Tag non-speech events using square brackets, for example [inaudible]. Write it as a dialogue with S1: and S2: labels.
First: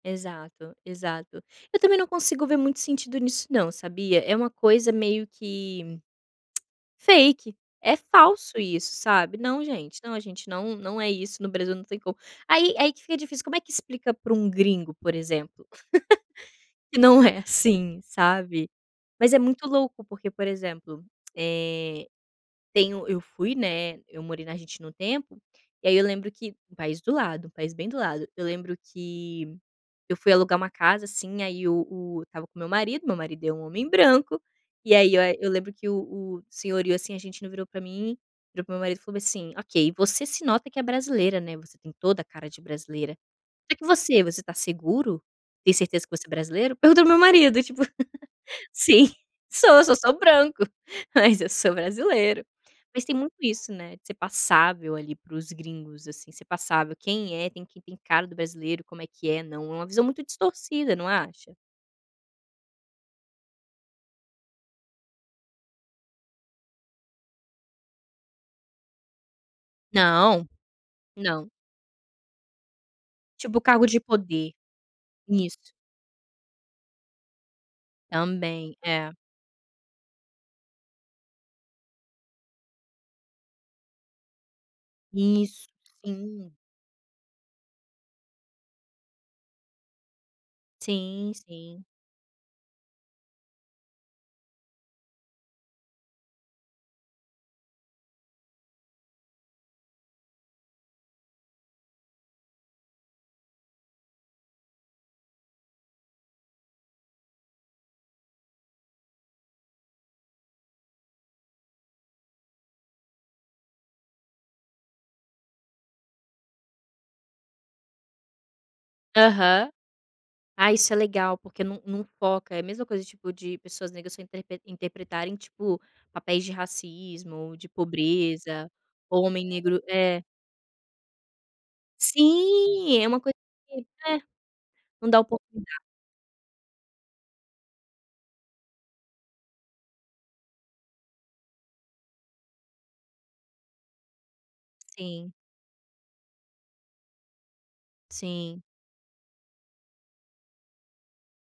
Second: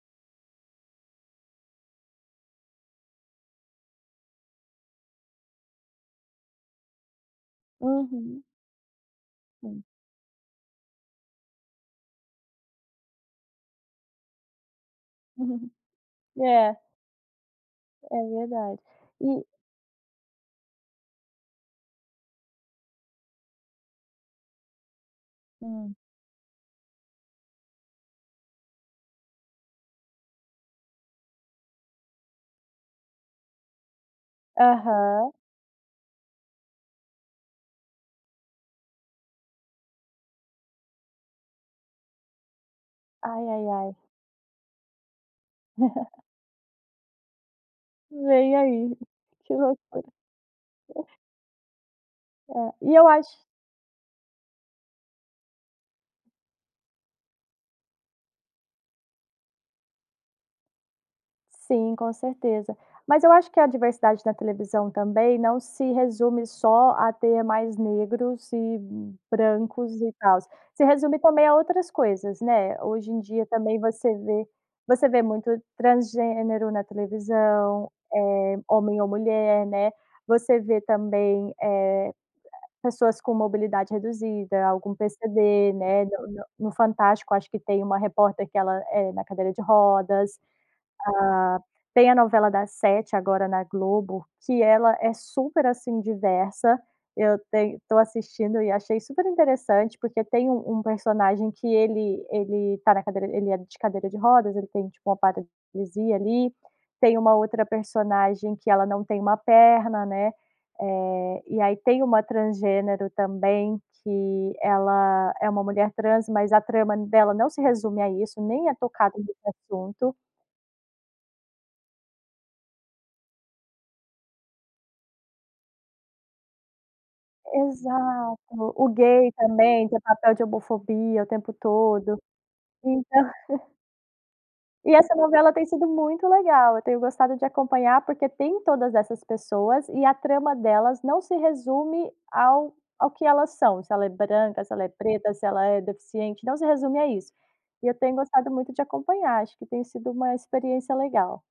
S1: Exato, exato, eu também não consigo ver muito sentido nisso não, sabia? É uma coisa meio que, [smacks lips] fake é
S2: Uhum.
S1: falso isso sabe. Não
S2: Hum.
S1: gente, não a gente não não é isso no Brasil não tem como, aí aí que fica difícil como é que explica para um gringo por exemplo.
S2: [chuckles]
S1: [chuckles]
S2: É.
S1: Que não é assim
S2: É
S1: sabe,
S2: verdade,
S1: Mas é
S2: e
S1: muito louco porque por exemplo, eh, tenho eu fui, né, eu morei na Argentina o tempo, e
S2: Hum.
S1: aí eu lembro que, um país do lado, país bem do lado, eu lembro que eu fui alugar uma casa assim aí o o estava com meu marido, meu marido é um homem branco, e aí eu
S2: Aham.
S1: eu lembro que o o senhorio assim [unintelligible] virou para mim, virou para meu marido e falou assim: "Ok, você se nota que é brasileira, né, você tem toda a cara de brasileira.
S2: Ai, ai,
S1: Será que
S2: ai.
S1: você, você está seguro? Tem certeza que
S2: [laughs]
S1: você é brasileiro?". Pergunto ao meu marido tipo:
S2: Nem ai,
S1: "Sim
S2: que
S1: sou, eu sou só
S2: loucura.
S1: branco,
S2: [unintelligible]
S1: mas eu sou brasileiro.",
S2: É, e
S1: mas
S2: eu
S1: tem muito
S2: acho
S1: isso, né, de ser passável ali para os gringos assim, ser passável quem é tem quem tem cara do brasileiro como é que é não é uma visão muito distorcida, não acha?
S2: Sim, com certeza. Mas eu acho que a diversidade da televisão também não se resume só a ter mais negros e brancos e tal,
S1: Não,
S2: se resume também
S1: não.
S2: a outras coisas, né, hoje em dia
S1: Tipo
S2: também
S1: cargo de
S2: você vê
S1: poder,
S2: você vê muito
S1: nisso.
S2: transgênero na televisão, eh,
S1: Também,
S2: homem ou
S1: é.
S2: mulher, né, você vê também, eh, pessoas com mobilidade reduzida, algum
S1: Isso,
S2: PCD né,
S1: sim.
S2: no Fantástico acho que tem uma repórter que ela, eh, na cadeira de rodas, ah,
S1: Sim, sim.
S2: tem a novela das 7 agora na Globo, que ela é super assim diversa, eu estou assistindo e achei super interessante porque tem um um personagem que ele ele está na cadeira, ele é de cadeira de rodas, ele tem tipo uma paralisia ali, tem um outra personagem que ela não tem uma perna né, eh, e aí tem uma transgênero também que ela é uma mulher trans mas a trama dela não se resume a isso, nem é tocada no
S1: Aham.
S2: assunto.
S1: Ah, isso é legal porque não não foca, é a mesma coisa tipo de pessoas negras se interprete interpretarem tipo, papéis de racismo, de
S2: Exato,
S1: pobreza,
S2: o
S1: ou
S2: gay
S1: homem negro
S2: também tem
S1: é.
S2: papel de homofobia o tempo todo, então.
S1: Sim, é uma coisa
S2: [chuckles]
S1: de é,
S2: E
S1: não
S2: essa
S1: dar
S2: novela tem
S1: oportunidade.
S2: sido muito legal, eu tenho gostado de acompanhar porque tem todas essas pessoas, e a trama delas não se resume ao ao que elas são, se ela é branca, se ela é
S1: Sim.
S2: preta, se ela é deficiente, não se resume a isso. E eu tenho gostado
S1: Sim.
S2: muito de acompanhar, acho que tem sido uma experiência legal.